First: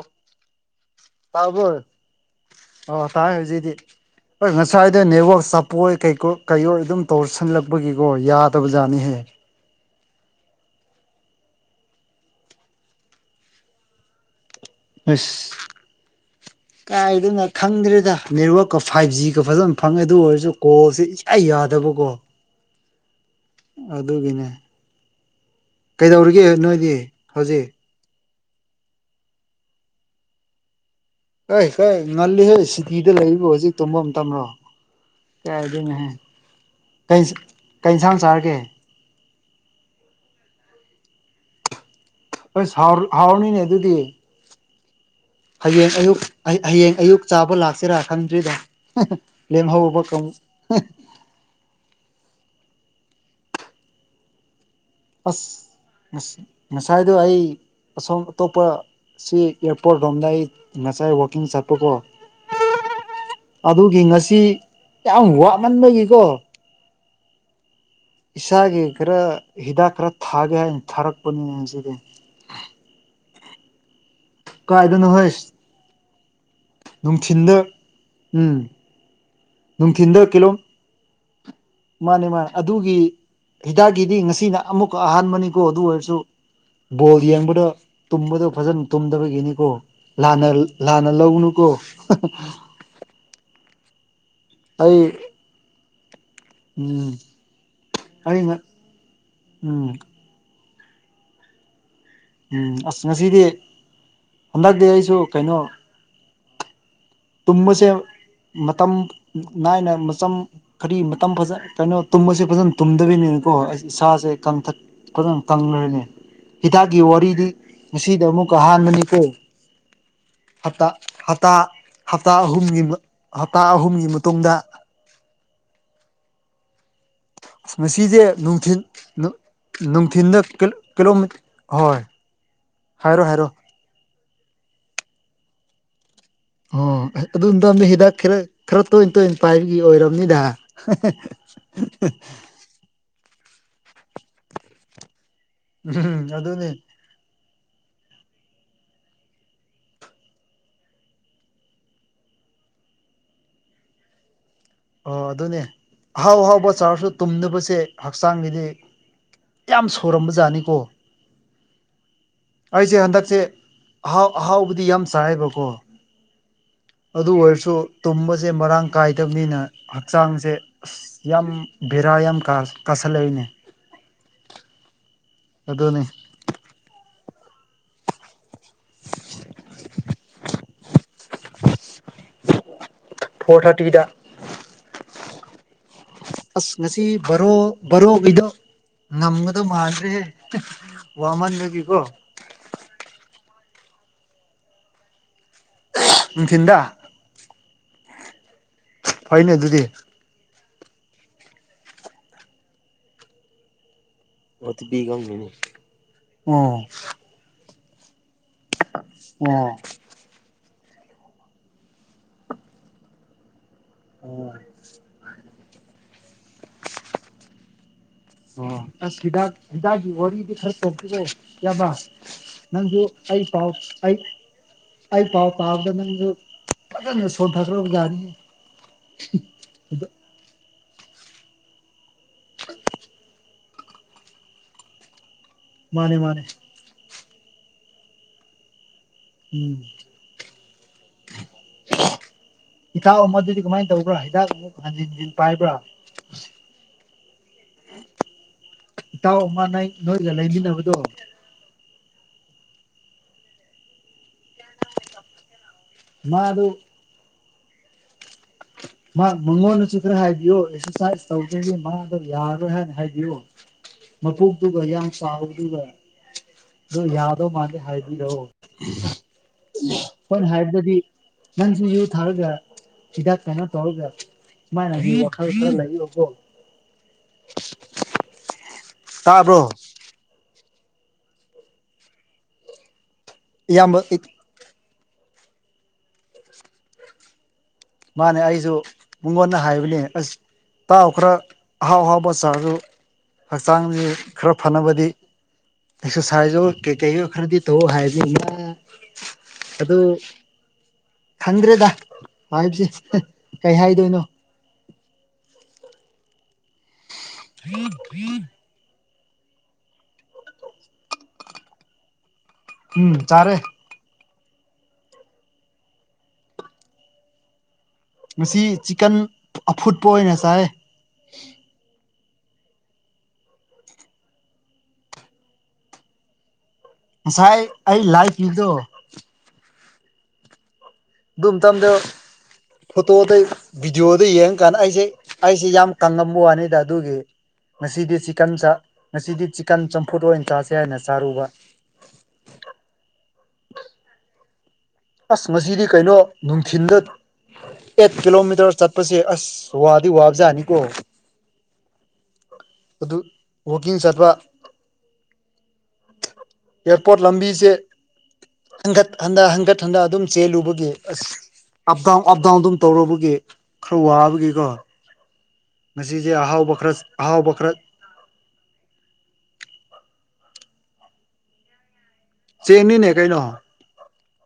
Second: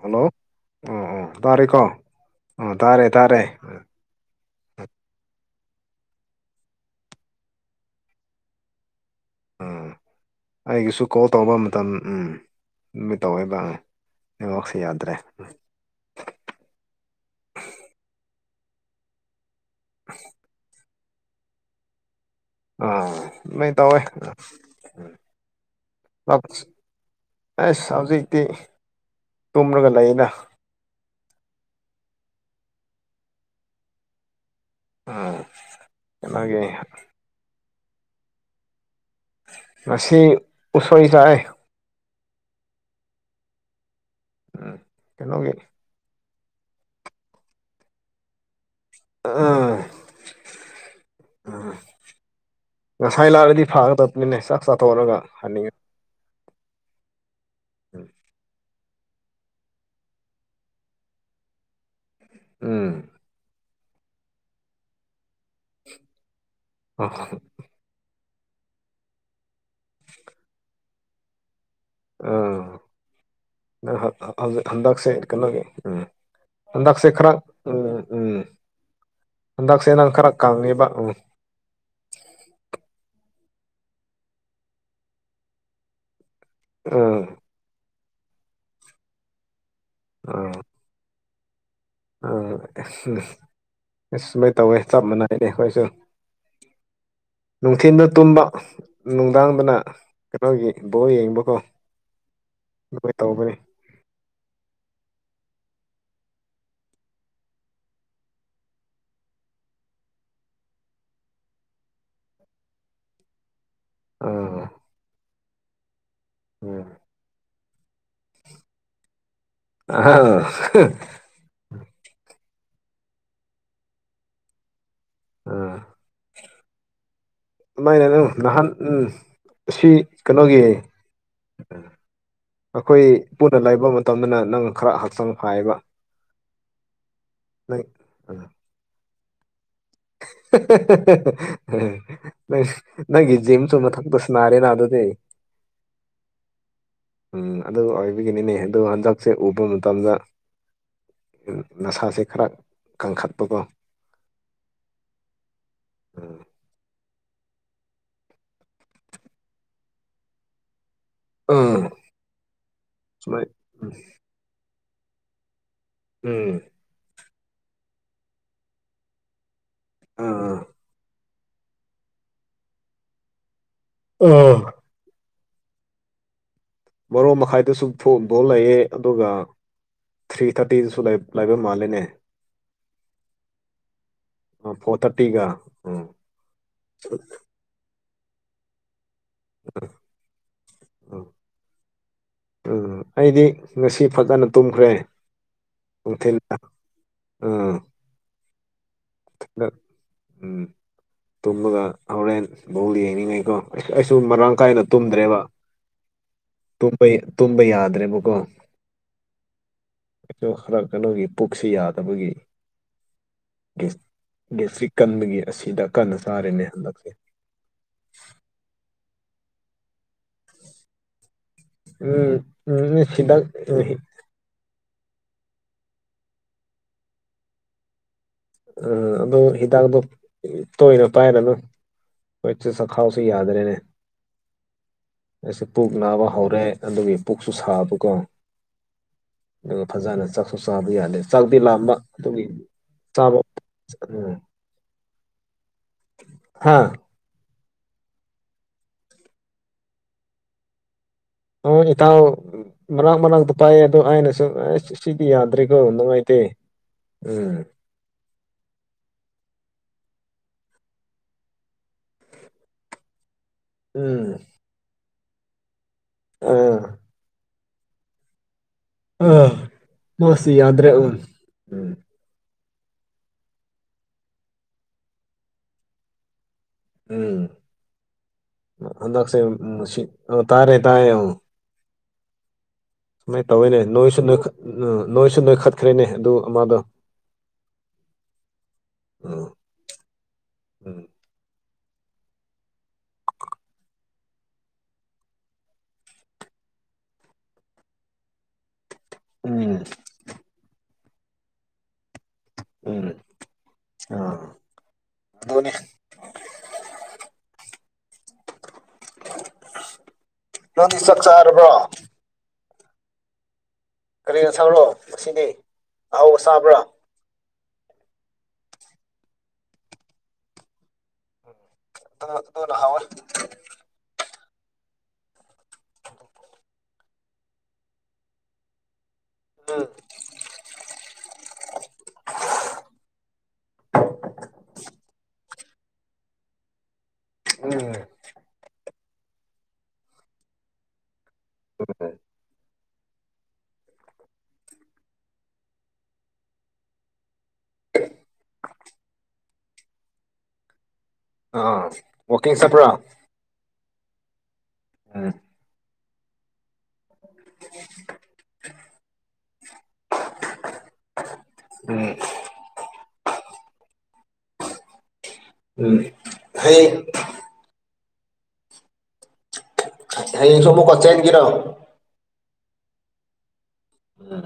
hello ꯎ ꯎ ꯇꯥꯔꯦ ꯀꯣ ꯇꯥꯕ꯭ꯔꯣ ꯑꯣ ꯇꯥꯏ ꯍꯧꯖꯤꯗꯤ ꯍ ꯉꯁꯥꯏ ꯍꯥꯏꯗ ꯅꯦꯠꯋꯔ ꯆ ꯄꯣꯏ ꯀꯩꯀꯣ ꯑꯗꯨꯝ ꯇꯧꯁꯜꯂꯛꯄꯒꯤꯀꯣ ꯌꯥꯗꯕꯖꯥꯠꯅꯤꯍꯦ ꯑ ꯑꯩꯒꯤꯁꯨ ꯀꯣꯜ ꯇꯧꯕ ꯃꯇꯝ ꯎꯝ ꯅꯨꯃꯤꯠ ꯇꯧꯋꯦꯗ ꯑꯁ ꯀꯥꯏꯗꯅ ꯈꯪꯗ꯭ꯔꯦꯗ ꯅꯦꯠꯋꯛꯀ ꯐꯥꯏꯚ ꯖꯤꯒ ꯐꯖꯅ ꯐꯪꯉꯦ ꯑꯗꯨ ꯑꯣꯏꯔꯁꯨ ꯀꯣꯜꯁꯦ ꯏ ꯌꯥꯗꯕꯀꯣ ꯑꯥ ꯅꯣꯏ ꯇꯧꯋꯦ ꯑꯗꯨꯒꯤꯅꯦ ꯀꯩꯗꯧꯔꯤꯒꯦ ꯅꯣꯏꯗꯤ ꯍꯧꯖꯤꯛ ꯑꯦ ꯁꯖꯤ ꯇꯤ ꯇꯨꯝꯔꯒ ꯂꯩꯩꯅ ꯀꯩ ꯀꯩ ꯉꯜꯂꯤꯍꯦ ꯁꯤꯇꯤꯗ ꯂꯩꯔꯤꯕꯣ ꯍꯧꯖꯤꯛ ꯇꯨꯝꯐꯝ ꯑꯃ ꯇ꯭ꯔꯣ ꯎꯝ ꯀꯌꯥꯗꯣꯏꯅꯦꯍꯦ ꯀꯩꯅꯣꯒꯤ ꯀꯩꯁꯥꯡꯝ ꯆꯥꯔꯒꯦ ꯃꯁꯤꯁꯤ ꯎꯁꯣꯏ ꯆꯏ ꯍ ꯍꯥꯎꯔꯅꯤꯅꯦ ꯑꯗꯨꯗꯤ ꯎꯝ ꯀꯩꯅꯣꯒꯤ ꯍꯌꯦꯡ ꯑꯌꯨꯛ ꯍꯌꯦꯡ ꯑꯌꯨꯛ ꯆꯥꯕ ꯂꯥꯛꯁꯤꯔꯥ ꯈꯪꯗ꯭ꯔꯤꯗ ꯑꯥ ꯂꯦꯝꯍꯥꯎꯕ ꯀꯝ ꯉꯁꯥꯏ ꯂꯥꯔꯗꯤ ꯐꯥꯒ ꯇ ꯅꯁ ꯆꯥꯊꯣꯛꯂꯒ ꯍꯟꯅꯤꯡꯉꯤ ꯑꯁ ꯉꯁꯥꯏꯗꯣ ꯑꯩ ꯑꯁꯣꯝ ꯑꯇꯣꯞꯄ ꯁꯤ ꯑꯦꯌꯥꯔꯄꯣꯔꯠ ꯂꯣꯝꯗ ꯑꯩ ꯉꯁꯥꯏ ꯋꯥꯛꯀꯤꯡ ꯆꯠꯄꯀꯣ ꯎꯝ ꯑꯗꯨꯒꯤ ꯉꯁꯤ ꯌꯥꯝ ꯋꯥꯃꯟꯕꯒꯤꯀꯣ ꯑ ꯏꯁꯥꯒꯤ ꯈꯔ ꯍꯤꯗꯥꯛ ꯈꯔ ꯊꯥꯒꯦ ꯍꯥꯏꯅ ꯊꯥꯔꯛꯄꯅꯤ ꯎ ꯅ ꯀꯥꯏꯗꯅꯣ ꯍꯟꯗꯛꯁꯦ ꯍꯣꯏ ꯀꯩꯅꯣꯒꯤ ꯎꯝ ꯍꯟꯗꯛꯁꯦ ꯈꯔ ꯅꯨꯡꯊꯤꯟꯗ ꯎꯝ ꯎꯝ ꯍꯟꯗꯛꯁꯦ ꯅꯪ ꯅꯨꯡꯊꯤꯟꯗ ꯈꯔ ꯀꯤꯂꯣ ꯀꯪꯉꯦꯕ ꯎꯝ ꯃꯥꯅꯦ ꯃꯥꯅꯤ ꯑꯗꯨꯒꯤ ꯍꯤꯗꯥꯛꯀꯤꯗꯤ ꯉꯁꯤꯅ ꯑꯃꯨꯛ ꯑꯍꯥꯟꯕꯅꯤꯀꯣ ꯑꯗꯨ ꯑꯣꯏꯔꯁꯨ ꯕꯣꯜ ꯎꯝ ꯌꯦꯡꯕꯗ ꯇꯨꯝꯕꯗ ꯐꯖꯅ ꯇꯨꯝꯗꯕꯒꯤꯅꯤꯀꯣ ꯂꯥꯟꯅ ꯂꯧꯅꯨ ꯑꯝ ꯎꯝ ꯑ ꯁꯨꯃꯥꯏꯅ ꯇꯧꯋꯦ ꯑꯩ ꯆꯞ ꯃꯥꯟꯅꯏꯩꯅꯦ ꯑꯩꯈꯣꯏꯁꯨ ꯎꯝ ꯅꯨꯡꯊꯤꯟꯜꯗ ꯑꯩ ꯇꯨꯝꯕ ꯅꯨꯡꯗꯥꯡꯗꯅ ꯎꯝ ꯀꯩꯅꯣꯒꯤ ꯏ ꯕꯣ ꯌꯦꯡꯕꯀꯣ ꯎꯝ ꯑꯁ ꯑꯗꯨꯃꯥꯏꯅ ꯉꯁꯤꯗꯤ ꯇꯧꯕꯅꯤ ꯍꯟꯗꯛꯇꯤ ꯑꯩꯁꯨ ꯀꯩꯅꯣ ꯇꯃꯁꯦ ꯃꯇꯝ ꯅꯥꯏꯅ ꯃꯇꯝ ꯈꯔꯤ ꯃꯇꯝ ꯐꯖ ꯀꯩꯅꯣ ꯇꯨꯝꯕꯁꯦ ꯐꯖꯅ ꯇꯨꯝꯗꯕꯤꯅꯤꯅ ꯀꯣ ꯑꯩ ꯏꯁꯥꯁꯦ ꯑꯥ ꯀꯊꯇꯪ ꯀꯪꯈ꯭ꯔꯅꯤ ꯎꯝ ꯍꯤꯗꯥꯛꯀꯤ ꯋꯥꯔꯤꯗꯤ ꯉꯁꯤꯗ ꯑꯃꯨꯛꯀ ꯑꯍꯥꯟꯕꯅꯤꯀꯣ ꯑꯥ ꯍꯞꯇꯥ ꯍꯞꯇꯥ ꯍꯞꯇꯥ ꯑꯍꯨꯝꯒꯤ ꯍꯞꯇꯥ ꯑꯍꯨꯝꯒꯤ ꯃꯇꯨꯡꯗ ꯑꯥ ꯑ ꯃꯁꯤꯁꯦ ꯅꯍꯥꯟ ꯅꯨꯡꯊꯤꯤꯟ ꯎꯝ ꯁꯤ ꯅꯨꯡꯊꯤꯤꯟꯗ ꯀꯩꯅꯣꯒꯤ ꯀꯤꯂꯣ ꯍꯣꯏ ꯑꯩꯈꯣꯏ ꯍꯥꯏꯔꯣ ꯍꯥꯏꯔꯣ ꯄꯨꯟꯅ ꯂꯩꯕ ꯃꯇꯝꯗꯅ ꯅꯪ ꯈꯔ ꯍꯛꯆꯥꯡ ꯐꯥꯏꯌꯦꯕ ꯑꯣ ꯅꯪ ꯑꯗꯨ ꯍꯤꯗꯥꯛ ꯈꯔ ꯈꯔ ꯇ ꯇ ꯄꯥꯏ ꯅꯪꯒꯤꯖꯤ ꯆ ꯃꯊꯛꯄꯁꯅꯔꯦ ꯅ ꯑꯗꯨꯗꯤ ꯎꯝ ꯑꯗꯨꯗꯅꯦ ꯎꯝ ꯑꯗꯨ ꯑꯣꯏꯕꯤꯒꯤꯅꯤꯅꯦ ꯑꯗꯨ ꯍꯟꯗꯛꯁꯦ ꯎꯕ ꯃꯇꯝꯗ ꯅꯁꯥꯁꯦ ꯈꯔ ꯀꯪꯈꯠꯄꯗꯣ ꯑꯣ ꯑꯗꯨꯅꯦ ꯍꯥꯎ ꯍꯥꯎꯕ ꯆꯥꯔꯁꯨ ꯇꯨꯝꯗꯕꯁꯦ ꯍꯛꯆꯥꯡꯒꯤꯗꯤ ꯌꯥꯝ ꯁꯣꯔꯝꯕ ꯖꯥꯠꯅꯤꯀꯣ ꯑꯥ ꯑꯩꯁꯦ ꯍꯟꯗꯛꯁꯦ ꯁꯨꯃꯥꯏ ꯎꯝ ꯑꯍꯥꯎ ꯑꯍꯥꯎꯕꯗꯤ ꯌꯥꯝ ꯆꯥꯏꯕꯀꯣ ꯎꯝ ꯑꯗꯨ ꯑꯣꯏꯔꯁꯨ ꯇꯨꯝꯕꯁꯦ ꯃꯔꯥꯡ ꯀꯥꯏꯗꯕꯅꯤꯅ ꯍꯛꯆꯥꯡꯁꯦ ꯑꯥ ꯑꯁ ꯌꯥꯝ ꯕꯦꯔꯥ ꯌꯥꯝ ꯀꯥꯁꯜꯂꯛꯏꯅꯦ ꯑꯣ ꯑꯗꯨꯅꯤ ꯃꯔꯣ ꯃꯈꯥꯏꯗꯁꯨ ꯊꯣꯛꯑ ꯐꯥꯎ ꯂꯩꯑ ꯑꯗꯨꯒ ꯊ꯭ꯔꯤ ꯊꯥꯔꯇꯤꯁꯨ ꯂꯥꯏꯕ ꯃꯥꯂꯦꯅꯦ ꯐꯣꯔ ꯊꯥꯔꯇꯤꯗ ꯐꯣꯔ ꯊꯥꯔꯇꯤꯒ ꯎꯝ ꯑꯁ ꯉꯁꯤ ꯔꯣ ꯔꯣ ꯀꯗꯣ ꯉꯝꯒꯗꯣ ꯃꯥꯟꯗ꯭ꯔꯦ ꯎꯝ ꯋꯥꯃꯟꯒꯤꯀꯣ ꯎꯝ ꯑꯩꯗꯤ ꯉꯁꯤ ꯐꯖꯅ ꯇꯨꯝꯈ꯭ꯔꯦ ꯅꯨꯡꯊꯤꯜꯗ ꯅꯨꯡꯊꯤꯟꯗ ꯎꯝ ꯐꯅ ꯑꯗꯨꯤꯗꯤ ꯇꯨꯝꯃꯗ ꯍꯣꯔꯦꯟ ꯕꯧꯗ ꯌꯦꯡꯅꯤꯡꯉꯩꯀꯣ ꯑꯩꯁꯨ ꯃꯔꯥꯡ ꯀꯥꯏꯅ ꯇꯨꯝꯗ꯭ꯔꯦꯕ ꯑꯣ ꯇꯨꯝꯕ ꯌꯥꯗ꯭ꯔꯦꯕꯀꯣ ꯑ ꯁꯨ ꯈꯔ ꯀꯩꯅꯣꯒꯤ ꯄꯨꯛꯁꯤ ꯌꯥꯗꯕꯒꯤ ꯑꯣ ꯒꯦꯁꯇ꯭ꯔꯤꯛ ꯀꯟꯕꯒꯤ ꯑꯁꯤꯗ ꯀꯟꯅ ꯆꯥꯔꯦꯅꯦ ꯍꯟꯗꯛꯁꯦ ꯑꯣ ꯁꯤꯗꯥ ꯋꯥꯔꯤꯗꯨ ꯈꯔ ꯇꯣꯛꯄꯤꯔꯣ ꯌꯥꯕ ꯎꯝ ꯎꯝ ꯅꯪꯁꯨ ꯍꯤꯗꯥꯛ ꯑꯩ ꯄꯥꯎ ꯎꯝ ꯑꯩ ꯑꯩ ꯄꯥꯎ ꯄꯥꯕꯗ ꯅꯪꯁꯨ ꯐꯖꯅ ꯁꯣꯟꯊꯈ꯭ꯔꯕ ꯌꯥꯅꯤ ꯑ ꯑꯗꯨ ꯍꯤꯗꯥꯛꯗꯣ ꯇꯣꯏꯅ ꯄꯥꯏꯔꯅꯨ ꯑꯩꯣꯏ ꯆꯦ ꯁ ꯈꯥꯎꯁꯤ ꯌꯥꯗꯔꯦꯅꯦ ꯑꯩꯁꯦ ꯄꯨꯛ ꯃꯥꯅꯦ ꯅꯥꯕ ꯃꯥꯅꯦ ꯍꯧꯔꯦ ꯑꯗꯨꯒꯤ ꯄꯨꯛꯁꯨ ꯁꯥꯕꯀꯣ ꯎꯝ ꯑꯗꯨꯒ ꯐꯖꯅ ꯆꯥꯛꯁꯨ ꯆꯥꯕ ꯌꯥꯗꯦ ꯆꯥꯛꯗꯤꯤ ꯂꯥꯝꯕ ꯑꯗꯨꯒꯤ ꯍ ꯆꯥꯕ ꯑꯃꯗꯨꯗꯤ ꯀꯃꯥꯏꯅ ꯇꯧꯕ꯭ꯔꯥ ꯍꯤꯗꯥꯛ ꯑꯃꯨꯛ ꯍꯟꯖꯤꯟꯖꯤꯟ ꯄꯥꯏꯕ꯭ꯔꯥ ꯍꯥꯥ ꯏꯇꯥꯎ ꯑꯃ ꯅ ꯅꯣꯏꯒ ꯂꯩꯃꯤꯟꯅꯕꯗꯣ ꯍ ꯏꯇꯥꯎ ꯃꯅꯥꯛ ꯃꯅꯥꯛꯇ ꯄꯥꯏꯑ ꯑꯗꯣ ꯑꯩꯅꯁꯨꯨꯝ ꯑꯁ ꯁꯤꯗꯤ ꯌꯥꯗ ꯀꯣ ꯅꯃꯥꯏꯇꯦ ꯃꯥꯗꯨ ꯎꯝ ꯃꯥ ꯃꯉꯣꯟꯗꯁꯨ ꯈꯔ ꯍꯥꯏꯕꯤꯌꯣ ꯑꯦꯛꯁꯔꯁꯥꯏꯁ ꯇꯧꯖꯦ ꯃꯥꯗꯣ ꯌꯥꯔꯣꯏ ꯍꯥꯏꯅ ꯍꯥꯏꯕꯤꯌꯣ ꯎꯝ ꯃ ꯄꯨꯒꯗꯨꯒ ꯌꯥꯝ ꯁꯥꯥꯎꯗꯨꯒ ꯑꯥ ꯌꯥꯗꯣ ꯃꯥꯅꯤ ꯍꯥꯏꯕꯤꯔꯛꯑꯣ ꯑꯥ ꯍꯣꯏꯅ ꯃꯥꯁꯤ ꯌꯥꯗ꯭ꯔꯦ ꯍꯥꯏꯕꯗꯗꯤ ꯎꯝ ꯅꯪꯁꯨ ꯎꯝ ꯌꯨ ꯊꯥꯔꯒ ꯁꯤꯤꯗꯥꯥꯛ ꯀꯥꯏꯅꯣ ꯇꯧꯒ ꯃꯥꯥꯏ ꯀꯊ ꯂꯣ ꯎꯝ ꯑꯁꯦ ꯇꯥꯕ꯭ꯔꯣ ꯇꯥꯔꯦ ꯇꯥꯏꯌꯦꯡ ꯁꯨꯃꯥꯏꯅ ꯇꯧꯋꯦꯅꯦ ꯏꯌꯥꯝꯕ ꯅꯣꯏꯁꯨ ꯅꯣꯏꯁꯨ ꯅꯈꯠꯈ꯭ꯔꯦꯅꯦ ꯑꯗꯨ ꯃꯥꯗꯣ ꯃꯥꯅꯦ ꯑꯩꯁꯨ ꯃꯨꯡꯉꯣꯟꯅ ꯍꯥꯏꯕꯅꯦ ꯑꯁ ꯎꯝ ꯇꯥꯛꯑꯣ ꯈꯔ ꯑꯍꯥꯎ ꯑꯍꯥꯎꯕ ꯆꯥꯔꯗꯨ ꯍꯛꯆꯥꯡꯁꯤ ꯈꯔ ꯐꯅꯕꯗꯤ ꯑꯦꯛꯁꯔꯁꯥꯏꯖꯣ ꯀꯩꯀꯩ ꯈꯔꯗꯤ ꯇꯧ ꯍꯥꯏꯕꯃ ꯎꯝ ꯈꯪꯗ꯭ꯔꯦꯗ ꯍꯥꯏꯁ ꯀꯩ ꯍꯥꯏꯗꯣꯏꯅꯣ ꯣꯅꯤ ꯐ ꯐ ꯅ ꯁꯆꯥꯔꯒ ꯎꯝ ꯆꯥꯔꯦ ꯀꯔꯤꯅꯣ ꯁꯥꯎꯔꯣ ꯉꯁꯤꯅꯤ ꯑꯍꯥꯎꯕ ꯆꯥꯕ꯭ꯔꯥ ꯉ ꯆꯤꯀꯟ ꯑꯐꯨꯠꯄ ꯑꯣꯏꯅ ꯆꯥꯏ ꯅꯍꯋꯥ ꯉꯁꯥꯏ ꯑꯩ ꯂꯥꯏꯐꯀꯤꯗꯣ ꯎꯝ ꯑꯗꯨ ꯚꯗꯤꯑꯣꯗ ꯌꯦꯡꯉꯀꯥꯟꯗ ꯑꯩꯁꯦ ꯑꯩꯁꯦ ꯌꯥꯝ ꯀꯪꯉꯝꯕ ꯋꯥꯅꯤꯗ ꯑꯗꯨꯒꯤ ꯎꯝ ꯉꯁꯤꯗꯤ ꯆꯤꯛꯀꯟ ꯉꯁꯤꯗꯤ ꯆꯤꯀꯟ ꯆꯝꯐꯨꯠ ꯑꯣꯏꯅ ꯆꯥꯁꯦ ꯍꯥꯏꯅ ꯆꯥꯔꯨꯕ ꯍ ꯍ [unintelligible] ꯑꯁ ꯃꯁꯤꯗꯤ ꯀꯩꯅꯣ ꯅꯨꯡꯊꯤꯟꯗ ꯑꯦꯠ ꯀꯤꯂꯣꯃꯤꯇꯔ ꯆꯠꯄꯁꯦ ꯑꯁ ꯋꯥꯗꯤ ꯋꯥꯕꯖꯥꯠꯅꯤꯀꯣ ꯑꯥ ꯋꯥꯀꯤꯡ ꯁꯠꯄ꯭ꯔꯥ ꯀꯤꯡ ꯆꯠꯄ ꯎꯝ ꯑꯦꯌꯥꯔꯄꯣꯔꯠ ꯂꯝꯕꯤꯁꯦ ꯍꯟꯒꯠ ꯍꯟꯗ ꯍꯟꯒꯠ ꯍꯟꯗ ꯑꯗꯨꯝ ꯆꯦꯜꯂꯨꯕꯒꯤ ꯑꯁ ꯎꯝ ꯑꯞꯗꯥꯎꯟ ꯑꯞ ꯗꯥꯎꯟ ꯑꯗꯨꯝ ꯇꯧꯔꯨꯔꯕꯒꯤ ꯈꯔ ꯋꯥꯕꯒꯤꯀꯣ ꯎꯝ ꯉꯁꯤꯁꯦ ꯑꯍꯥꯎꯕ ꯈꯔ ꯍꯌꯦꯡ ꯑꯍꯥꯎꯕ ꯈꯔ ꯑꯩ ꯁꯨ ꯑꯃꯨꯛ ꯀꯆꯦꯜꯀꯦꯔꯣ ꯆꯅꯤꯅꯦ ꯀꯩꯅꯣ ꯎꯝ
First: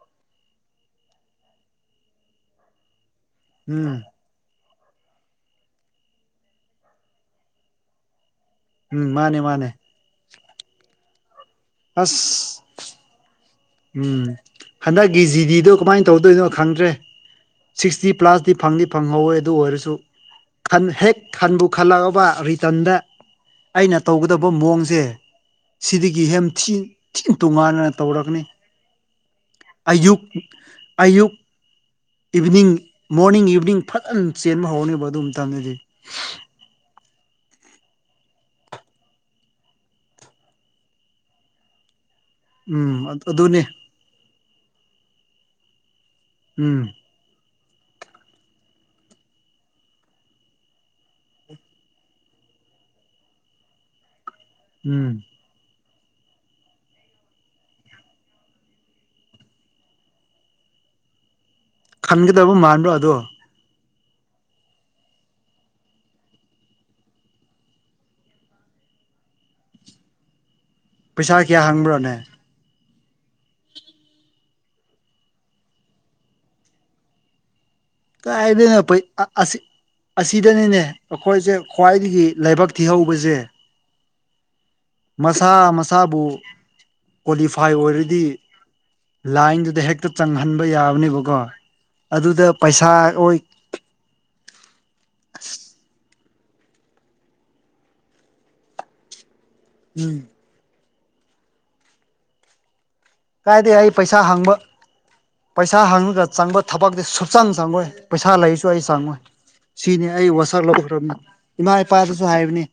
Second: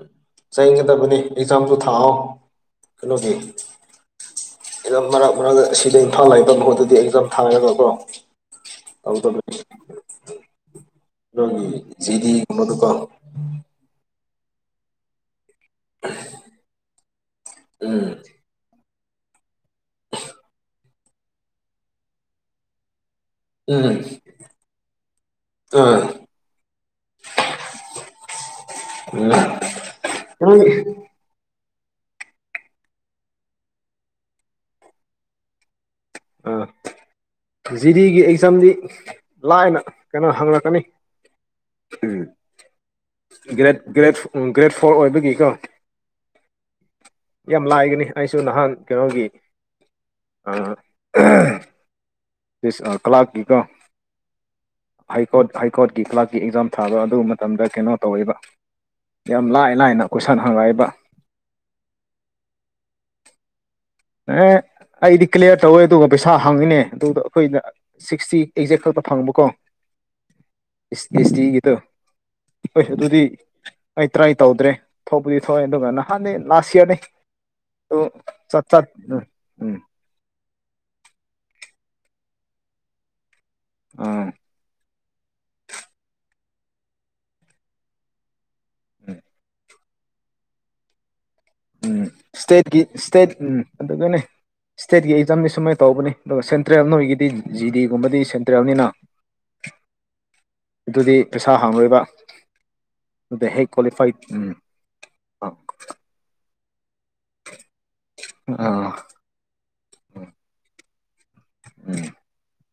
ꯆꯩꯒꯗꯕꯅꯤ ꯑꯦꯛꯖꯥꯝꯁꯨ ꯊꯥꯛꯍꯧ ꯀꯩꯅꯣꯒꯤ ꯎꯝ ꯑꯦꯝ ꯃꯔꯛ ꯃꯔꯛꯇ ꯑꯁꯤꯗ ꯏꯝꯐꯥꯜ ꯂꯩꯥꯛꯏꯕ ꯃꯍꯨꯠꯇꯗꯤ ꯑꯦꯖꯝ ꯊꯥꯔꯒꯀ꯭ꯔꯣ ꯎꯝ ꯃꯥꯅꯦ ꯃꯥꯅꯦ ꯑꯗꯨꯒꯤ ꯑꯁ ꯖꯦꯗꯤꯒꯨꯝꯗꯨꯀꯣ ꯎꯝ ꯍꯟꯗꯛꯀꯤ ꯖꯤꯗꯤꯗꯣ ꯀꯃꯥꯏꯅ ꯇꯧꯗꯣꯏꯅꯣ ꯈꯪꯗ꯭ꯔꯦ ꯎꯝ ꯁꯤꯛꯁꯇꯤ ꯄ꯭ꯂꯥꯁꯇꯤ ꯐꯪ ꯐꯪꯍꯧꯋꯦ ꯑꯗꯨ ꯑꯣꯏꯔꯁꯨ ꯍꯦꯛ ꯈꯟꯕꯨ ꯈꯜꯂꯛꯑꯕ ꯔꯤꯇꯟꯗ ꯎꯝ ꯑꯩꯅ ꯇꯧꯒꯗꯕ ꯃꯑꯣꯡꯁꯦ ꯑꯥ ꯁꯤꯗꯒꯤ ꯍꯦꯝꯊꯤ ꯇꯣꯉꯥꯟꯅꯅ ꯇꯧꯔꯛꯅꯤ ꯎꯝ ꯑꯌꯨꯛ ꯅꯣꯏꯒꯤ ꯑꯌꯨꯛ ꯏꯚꯤꯅꯤꯡ ꯃꯣꯔꯅꯤꯡ ꯏꯚꯤꯅꯤꯡ ꯐꯖꯅ ꯆꯦꯟꯕ ꯍꯧꯔꯅꯦꯕ ꯑꯗꯨ ꯃꯇꯡꯗꯗꯤ ꯑꯥ ꯖꯤꯗꯤꯒꯤ ꯑꯦꯛꯖꯥꯝꯗꯤ ꯂꯥꯏꯅ ꯀꯩꯅꯣ ꯍꯪꯂꯛꯀꯅꯤ ꯎꯝ ꯎꯝ ꯑꯗꯨꯅꯦ ꯎ ꯒ꯭ꯔꯦꯠ ꯐꯣꯔ ꯑꯣꯏꯕꯒꯤꯀꯣ ꯎꯝ ꯌꯥꯝ ꯂꯥꯏꯒꯅꯤ ꯑꯩꯁꯨ ꯅꯍꯥꯟ ꯀꯩꯅꯣꯒꯤ ꯀꯂꯀꯤꯒ ꯎꯝ ꯍꯥꯏꯀꯣꯠ ꯍꯥꯏ ꯀꯣꯠꯀꯤ ꯀ꯭ꯂꯥꯁꯀꯤ ꯑꯦꯛꯖꯥꯝ ꯊꯥꯕ ꯑꯗꯨ ꯃꯇꯝꯗ ꯀꯩꯅꯣ ꯇꯧꯋꯦꯕ ꯌꯥꯝ ꯂꯥꯏ ꯂꯥꯏꯅ ꯀꯣꯏꯁꯟ ꯍꯪꯉꯏꯕ ꯈꯟꯒꯗꯕ ꯃꯥꯟꯕ꯭ꯔꯣ ꯑꯗꯣ ꯑ ꯑꯩꯗꯤ ꯀ꯭ꯂꯤꯌꯥꯔ ꯇꯧꯋꯦ ꯑꯗꯨꯒ ꯄꯩꯁꯥ ꯍꯪꯉꯤꯅꯦ ꯑꯗꯨꯗ ꯑꯩꯈꯣꯏꯅ ꯁꯤꯛꯁꯇꯤ ꯑꯦꯛꯖꯦꯛ ꯈꯛꯇ ꯐꯪꯕꯀꯣ ꯏꯁ ꯄꯩꯁꯥ ꯀꯌꯥ ꯏꯁꯇꯒꯤꯇꯣ ꯍꯪꯕ꯭ꯔꯣꯅꯦ ꯍ ꯑꯗꯨꯗꯤ ꯑꯩ ꯇ꯭ꯔꯥꯏ ꯇꯧꯗ꯭ꯔꯦ ꯊꯣꯛꯄꯗꯤ ꯊꯣꯛꯑꯦ ꯑꯗꯨꯒ ꯅꯍꯥꯟꯅꯦ ꯂꯥꯁ ꯏꯔꯅꯤ ꯑ ꯆ ꯑꯗꯨ ꯑꯁꯤꯗꯅꯤꯅꯦ ꯑꯩꯈꯣꯏꯁꯦ ꯈ꯭ꯋꯥꯏꯗꯒꯤ ꯂꯥꯏꯕꯛ ꯊꯤꯍꯧꯕꯁꯦ ꯑ ꯃꯁꯥ ꯃꯁꯥꯕꯨ ꯀ꯭ꯋꯥꯂꯤꯐꯥꯏ ꯑꯣꯏꯔꯗꯤ ꯂꯥꯏꯟꯗꯨꯗ ꯍꯦꯛꯇ ꯆꯪꯍꯟꯕ ꯌꯥꯕꯅꯦꯕꯀꯣ ꯎꯝ ꯑꯗꯨꯗ ꯏꯁꯇꯦꯠꯀꯤ ꯄꯩꯁꯥ ꯏꯁꯇꯦꯠ ꯑꯣꯏ ꯎꯝ ꯑꯗꯨꯒꯅꯦ ꯏꯁꯇꯦꯠꯀꯤ ꯑꯦꯛꯖꯥꯝꯗꯤ ꯁꯨꯃꯥꯏꯅ ꯇꯧꯕꯅꯤ ꯑꯗꯨꯒ ꯁꯦꯟꯇ꯭ꯔꯦꯜ ꯅꯣꯏꯒꯤꯗꯤ ꯖꯤꯗꯤꯒꯨꯝꯕꯗꯤ ꯁꯦꯟꯇ꯭ꯔꯦꯜꯅꯤꯅ ꯎꯝ ꯑꯗꯨꯗꯤ ꯄꯩꯁꯥ ꯍꯥꯡꯔꯣꯏꯕ ꯗ ꯍꯦꯛ ꯀꯥꯏꯗꯩ ꯑꯩ ꯀ꯭ꯋꯥꯂꯤꯐꯥꯏ ꯄꯩꯁꯥ ꯎ ꯍꯪꯕ ꯄꯄꯥꯛꯇꯦ ꯁꯛꯆꯥꯡ ꯆꯪꯉꯣꯏ ꯄꯩꯁꯥ ꯂꯩꯁꯨ ꯑꯩ ꯑꯥ ꯆꯪꯉꯣꯏ ꯁꯤꯅꯤ ꯎꯝ ꯑꯩ ꯋꯥꯁꯛ ꯂꯧꯈ꯭ꯔꯕꯅꯤ ꯏꯃꯥ ꯏꯄꯥꯗꯨꯁꯨ ꯍꯥꯏꯕꯅꯤ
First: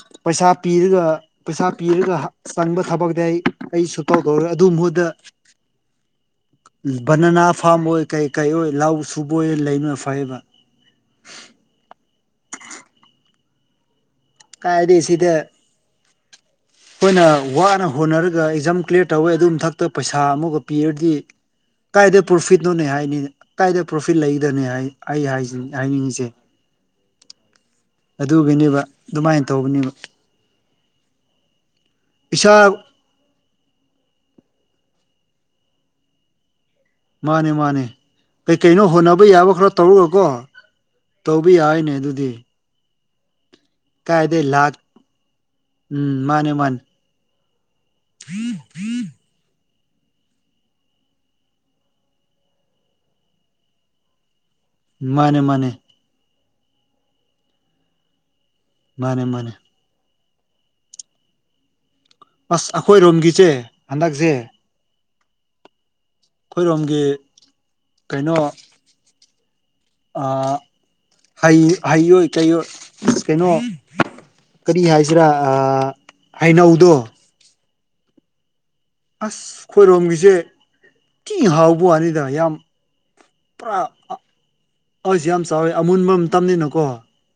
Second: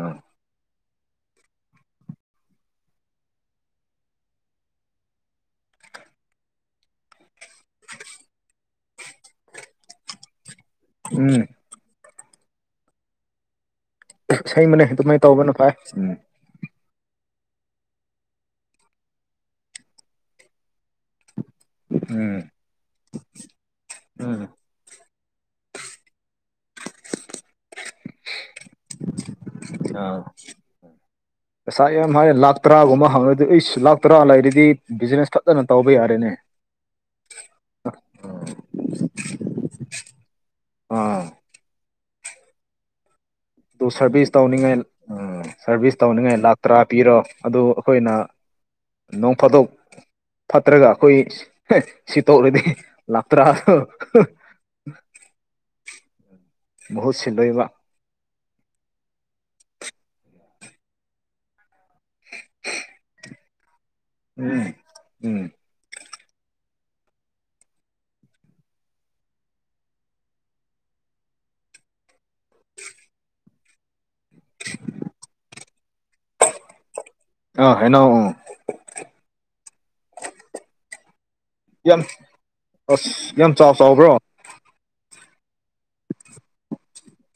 ꯑꯥ ꯄꯩꯁꯥ ꯄꯤꯔꯒ ꯄꯩꯁꯥ ꯄꯤꯔꯒ ꯆꯪꯕ ꯊꯕꯛꯇꯤ ꯑꯩ ꯑꯩꯁꯨ ꯇꯧ ꯀꯧꯔꯦ ꯑꯗꯨ ꯃꯨꯗ ꯕꯅꯅꯥ ꯐꯥꯔꯝ ꯑꯣꯏ ꯀꯩ ꯀꯩ ꯑꯣꯏ ꯂ ꯁꯨꯕ ꯑꯣꯏ ꯂꯩꯅꯣꯏ ꯐꯩꯕ ꯎꯝ ꯏꯁꯩꯕꯅꯦ ꯀꯥꯏꯗꯩ ꯑꯗꯨꯃꯥꯏꯅ ꯁꯤꯗ ꯇꯧꯕꯅ ꯐꯥꯏ ꯎꯝ ꯑꯩꯈꯣꯏꯅ ꯋꯥꯅ ꯍꯣꯠꯅꯔꯒ ꯑꯦꯛꯖꯥꯝ ꯀ꯭ꯂꯤꯌꯥꯔ ꯇꯧꯋꯦ ꯑꯗꯨ ꯃꯊꯛꯇ ꯄꯩꯁꯥ ꯑꯃꯒ ꯄꯤꯔꯗꯤ ꯀꯥꯏꯗ ꯎꯝ ꯄ꯭ꯔꯣꯐꯤꯠꯅꯣꯅꯦ ꯍꯥꯏꯅꯤ ꯀꯥꯏꯗ ꯄ꯭ꯔꯣꯐꯤꯠ ꯎꯝ ꯂꯩꯗꯅꯤ ꯍꯥꯏ ꯑꯩ ꯍꯥꯏꯁꯤ ꯍꯥꯏꯅꯤꯡꯉꯤꯁꯦ ꯑꯗꯨꯒꯤꯅꯦꯕ ꯑꯗꯨꯃꯥꯏꯅ ꯇꯧꯕꯅꯦꯕ ꯑꯥ ꯄꯩꯁꯥ ꯌꯥꯝ ꯍꯥꯏꯔꯦ ꯏꯁꯥ ꯂꯥꯛ ꯇꯔꯥꯒꯨꯝꯕ ꯍꯪꯉꯗꯤ ꯑꯩꯁꯨ ꯂꯥꯛ ꯇꯔꯥ ꯂꯩꯔꯗꯤ ꯕꯤꯖꯤꯅꯦꯁ ꯐꯖꯅ ꯇꯧꯕ ꯌꯥꯔꯦꯅꯦ ꯃꯥꯅꯤ ꯃꯥꯅꯦ ꯀꯩ ꯀꯩꯅꯣ ꯍꯣꯠꯅꯕ ꯌꯥꯕ ꯈꯔ ꯇꯧꯔꯒꯀꯣ ꯑꯥ ꯇꯧꯕꯤ ꯌꯥ ꯍꯥꯏꯅꯦ ꯑꯗꯨꯗꯤ ꯑꯗꯨ ꯁꯔꯚꯤꯁ ꯀꯥꯏꯗꯩ ꯂꯥꯛ ꯇꯧꯅꯤꯡꯉꯥꯏ ꯎꯝ ꯁꯔꯚꯤꯁ ꯎꯝ ꯇꯧꯅꯤꯡꯉꯥꯏ ꯃꯥꯅꯦ ꯂꯥꯛ ꯇꯔꯥ ꯃꯥꯅꯦ ꯄꯤꯔꯣ ꯑꯗꯨ ꯑꯩꯈꯣꯏꯅ ꯅꯣꯡꯐꯥꯗꯣꯛ ꯐꯠꯇ꯭ꯔꯒ ꯑꯩꯈꯣꯏ ꯁꯤ ꯇꯧꯔꯗꯤ ꯂꯥꯛꯇ꯭ꯔꯥ ꯃꯥꯅꯦ ꯃꯥꯅꯦ ꯍꯨ ꯁꯤꯂꯣꯏꯕ ꯃꯥꯅꯦ ꯃꯥꯅꯦ ꯑꯁ ꯑꯩꯈꯣꯏꯔꯣꯝꯒꯤꯁꯦ ꯍꯟꯗꯛꯁꯦ ꯎꯝ ꯎꯝ ꯑꯩꯈꯣꯏꯔꯣꯝꯒꯤ ꯀꯩꯅꯣ ꯍꯩꯣꯏ ꯀꯩꯣꯏ ꯀꯩꯅꯣ ꯀꯔꯤ ꯍꯥꯏꯁꯤꯔꯥ ꯍꯩꯅꯧꯗꯣ ꯑ ꯍꯅꯣ ꯑ ꯑꯁ ꯈꯣꯏꯔꯣꯝꯒꯤꯁꯦ ꯀꯤ ꯍꯥꯎꯕ ꯋꯥꯅꯤꯗ ꯌꯥꯝ ꯑꯁ ꯌꯥꯝ ꯆꯥꯎ ꯆꯥꯎꯕ꯭ꯔꯣ ꯑꯩꯁꯨ ꯌꯥꯝ ꯆꯥꯎꯋꯦ ꯑꯃꯨꯟꯕ ꯑꯃ ꯇꯝꯅꯤꯅꯀꯣ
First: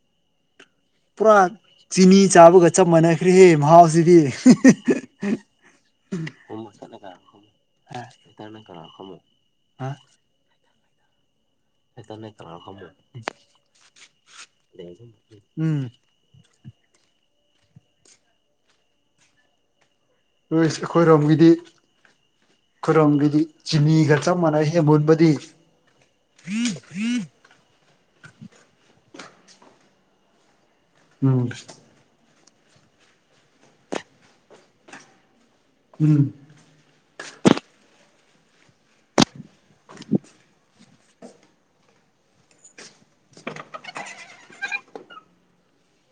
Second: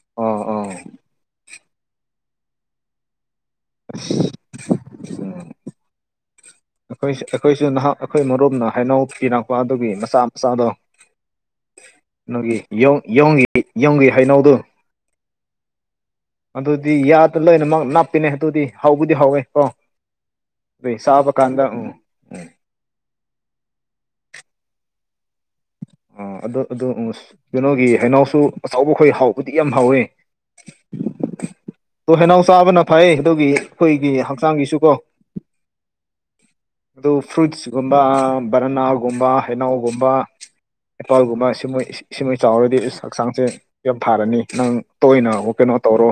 ꯑꯥ ꯑꯥ ꯎꯝ ꯄꯨꯔꯥ ꯆꯤꯅꯤ ꯆꯥꯕꯒ ꯆꯞ ꯃꯥꯟꯅꯈ꯭ꯔꯦꯍꯦ ꯃꯍꯥꯎꯁꯤꯗꯤ ꯑꯩꯈꯣꯏ ꯑꯩꯈꯣꯏꯁꯨ ꯅꯍꯥꯛ ꯑꯩꯈꯣꯏ ꯃꯔꯨꯞꯅ ꯍꯩꯅꯧ ꯊꯤꯔꯛꯄ ꯑꯗꯨꯒꯤ ꯃꯆꯥ ꯃꯆꯥꯗꯣ ꯅꯪꯒꯤ ꯌ ꯌꯣꯡꯒꯤ ꯍꯥꯏꯩꯅꯧꯗꯨ ꯎꯝ ꯑꯗꯨꯗꯤ ꯌꯥꯗꯅ ꯂꯣꯏꯅꯃꯛ ꯅꯞꯄꯤꯅꯦ ꯑꯗꯨꯗꯤ ꯍꯧꯕꯗꯤ ꯍꯧꯋꯦ ꯀꯣ ꯑꯗꯨꯏ ꯆꯥꯕ ꯑꯩꯈꯣꯏꯔꯣꯝꯒꯤꯗꯤ ꯀꯥꯟꯗ ꯎꯝ ꯎꯝ ꯑꯩꯈꯣꯏꯔꯣꯝꯒꯤꯗꯤ ꯆꯤꯅꯤꯒ ꯆ ꯃꯅꯥꯁꯤ ꯃꯍꯣꯠ ꯤ ꯑ ꯑ ꯑ ꯀꯩꯅꯣꯒꯤ ꯍꯅꯥꯎꯁꯨ ꯑꯆꯕꯈꯣꯏ ꯍꯥꯎꯕꯗꯤ ꯌꯥꯝ ꯍꯥꯎꯋꯦ ꯎꯝ ꯑꯗꯣ ꯍꯩꯅꯧ ꯆꯥꯕꯅ ꯐꯩ ꯑꯗꯨꯒꯤ ꯑꯩꯈꯣꯏꯒꯤ ꯍꯛꯆꯥꯡꯒꯤꯁꯨ ꯀꯣ ꯎꯝ ꯑꯗꯨꯗꯨ ꯐ꯭ꯔꯨꯠꯁꯒꯨꯝꯕ ꯔꯅꯥꯒꯨꯝꯕ ꯈꯅꯥꯎꯒꯨꯝꯕ ꯑꯦꯄꯥꯜꯒꯨꯝꯕ ꯁꯤꯃꯣꯏ ꯁꯤꯁꯤꯡꯃꯣꯏ ꯆꯥꯎꯔꯗꯤ ꯍꯛꯆꯥꯡꯁꯦ ꯌꯥꯝ ꯊꯥꯔꯅꯤ ꯅꯪ ꯇꯣꯏꯅ ꯀꯩꯅꯣ ꯇꯧꯔꯣ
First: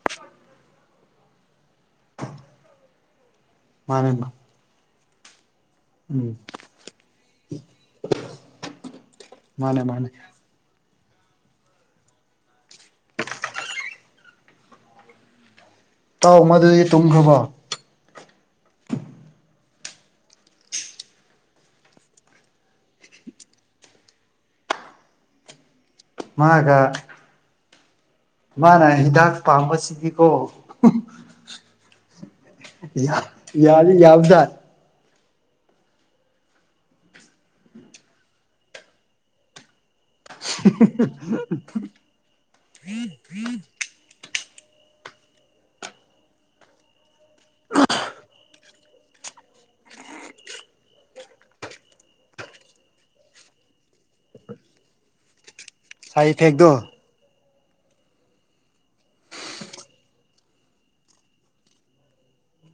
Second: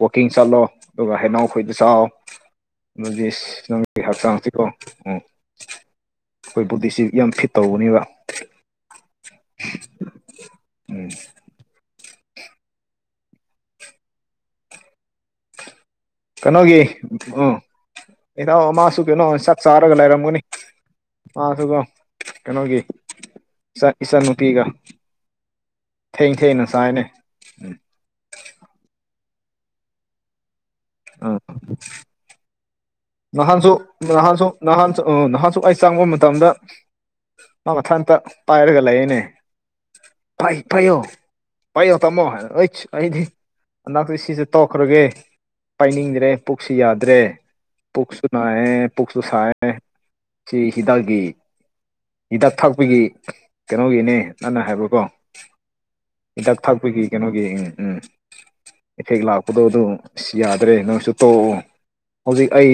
ꯋꯥꯛꯀꯤꯡ ꯆꯠꯂꯣ ꯑꯗꯨꯒ ꯍꯩꯅꯥꯎꯈꯣꯏꯗ ꯆꯥꯛ ꯑꯗꯨ ꯅꯪꯒꯤ ꯃꯥꯅꯦ ꯍꯞꯆꯥꯡꯁꯤꯀꯣ ꯎ ꯎꯝ ꯑꯩꯈꯣꯏ ꯕꯣꯗꯤꯁꯤ ꯌꯥꯝ ꯐꯤꯠ ꯇꯧꯒꯅꯦꯕ ꯃꯥꯅꯦ ꯃꯥꯅꯦ ꯎꯝ ꯇꯥꯎ ꯀꯩꯅꯣꯒꯤ ꯃꯗꯨꯗꯤ ꯇꯨꯝꯈ꯭ꯔꯕꯣ ꯎꯝ ꯏꯗꯑꯣ ꯃꯥꯁꯨ ꯀꯩꯅꯣ ꯁꯥꯛ ꯆꯥꯔꯒ ꯂꯩꯔꯝꯒꯅꯤ ꯃꯥꯁꯨ ꯀꯩꯅꯣꯒꯤ ꯏꯆꯟꯟꯅꯨꯄꯤꯒ ꯊꯦꯡ ꯊꯦꯡꯅ ꯃꯥꯒ ꯁꯥꯏꯅꯦ ꯎ ꯃꯥꯅ ꯍꯤꯗꯥꯛ ꯄꯥꯝꯕꯁꯤꯗꯤꯀꯣ ꯎꯝ ꯅꯍꯥꯟꯁꯨ ꯌꯥꯗꯤ ꯅꯍꯥꯟꯁꯨ ꯌꯥꯕꯖꯥꯠ ꯅꯍꯥꯟꯁꯨ ꯅꯍꯥꯛꯁꯨ ꯑꯩ ꯆꯪꯕ ꯃꯇꯝꯗ ꯃꯥ ꯃꯊꯥ ꯑꯝꯇ ꯄꯥꯏꯔꯒ ꯂꯩꯅꯦ ꯐꯥꯏ ꯐꯥꯏꯌꯣ ꯄꯥꯏꯌꯣ ꯇꯝꯃꯣ ꯑꯩ ꯑꯩꯗꯤ ꯁꯤꯁ ꯇꯣꯛꯈ꯭ꯔꯒꯦ ꯄꯥꯏꯅꯤꯡꯗ꯭ꯔꯦ ꯄꯨꯛꯁꯤ ꯌꯥꯗ꯭ꯔꯦ ꯄꯨꯛꯁꯨ ꯅꯥꯏꯌꯦ ꯄꯨꯛꯁꯨ ꯁꯥꯏꯦ ꯁꯤ ꯍꯤꯗꯥꯛꯀꯤ ꯍꯤꯗꯥꯛ ꯊꯥꯛꯄꯒꯤ ꯀꯩꯅꯣꯒꯤꯅꯦ ꯅꯟꯅ ꯍꯥꯏꯕꯀꯣ ꯁꯥꯏꯠ ꯏꯤꯗꯛ ꯏꯐꯦꯛꯇꯣ ꯊꯛꯄꯒꯤ ꯀꯩꯅꯣꯒꯤ ꯎꯝ ꯎ ꯏꯐꯦꯛ ꯂꯥꯛꯄꯗꯣ ꯑꯗꯨ ꯑ ꯌꯥꯗ꯭ꯔꯦ ꯅꯪꯁꯨ ꯇꯧꯑꯣ ꯍꯧꯖꯤꯛ ꯑꯩ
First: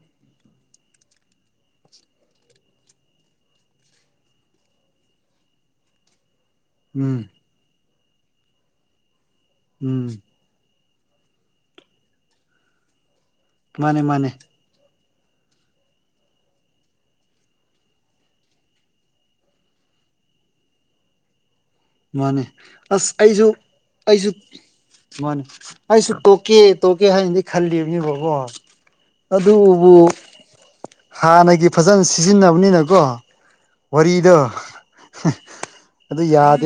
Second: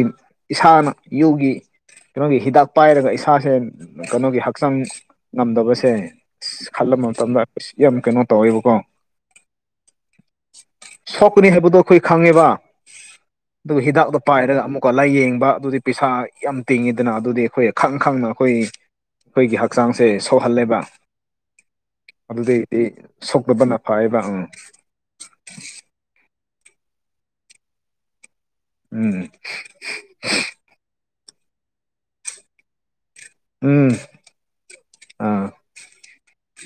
ꯏꯁꯥꯅ ꯌꯨꯒꯤ ꯀꯩꯅꯣꯒꯤ ꯍꯤꯗꯥꯛ ꯄꯥꯏꯔꯒ ꯏꯁꯥꯁꯦ ꯀꯩꯅꯣꯒꯤ ꯍꯛꯆꯥꯡ ꯉꯝꯗꯕꯁꯦ ꯑ ꯈꯜꯂꯝꯕ ꯎꯝ ꯃꯇꯝꯗꯁ ꯌꯥꯝ ꯀꯩꯅꯣ ꯇꯧꯋꯦꯕꯀꯣ ꯎꯝ ꯁꯣꯛꯀꯅꯤ ꯍꯥꯏꯕꯗꯣ ꯑꯩꯈꯣꯏ ꯈꯪꯉꯦꯕ ꯑꯗꯨꯒ ꯃꯥꯅꯦ ꯍꯤꯗꯥꯛꯇꯣ ꯃꯥꯅꯦ ꯄꯥꯏꯔꯒ ꯀꯣ ꯂꯥꯏꯌꯦꯡꯕ ꯑꯗꯨꯗꯤ ꯄꯩꯁꯥ ꯌꯥꯝ ꯇꯤꯡꯉꯤꯗꯅ ꯑꯗꯨꯗꯤ ꯑꯩꯈꯣꯏ ꯈꯪ ꯈꯪꯅ ꯑꯩꯈꯣꯏ ꯑꯩꯈꯣꯏꯒꯤ ꯍꯛꯆꯥꯡꯁꯦ ꯁꯣꯛꯍꯜꯂꯦꯕ ꯃꯥꯅꯦ ꯑꯗꯨꯗꯩꯗꯤ ꯑꯁ ꯑꯩꯁꯨ ꯁꯣꯛꯇꯕꯅ ꯐꯩꯌꯦꯕ ꯑꯩꯁꯨ ꯎꯝ ꯃꯥꯅꯤ ꯑꯩꯁꯨ ꯀꯣꯛ ꯇꯣꯛꯀꯦ ꯇꯣꯛꯀꯦ ꯍꯥꯏꯅꯗꯤ ꯈꯜꯂꯤꯕꯅꯦꯕꯣ ꯎꯝ ꯍꯥꯟꯅꯒꯤ ꯐꯖꯅ ꯁꯤꯖꯤꯟꯅꯕꯅꯤꯅꯀꯣ ꯎꯝ ꯋꯥꯔꯤꯗꯣ ꯑꯥ ꯑꯗꯨ ꯌꯥꯗ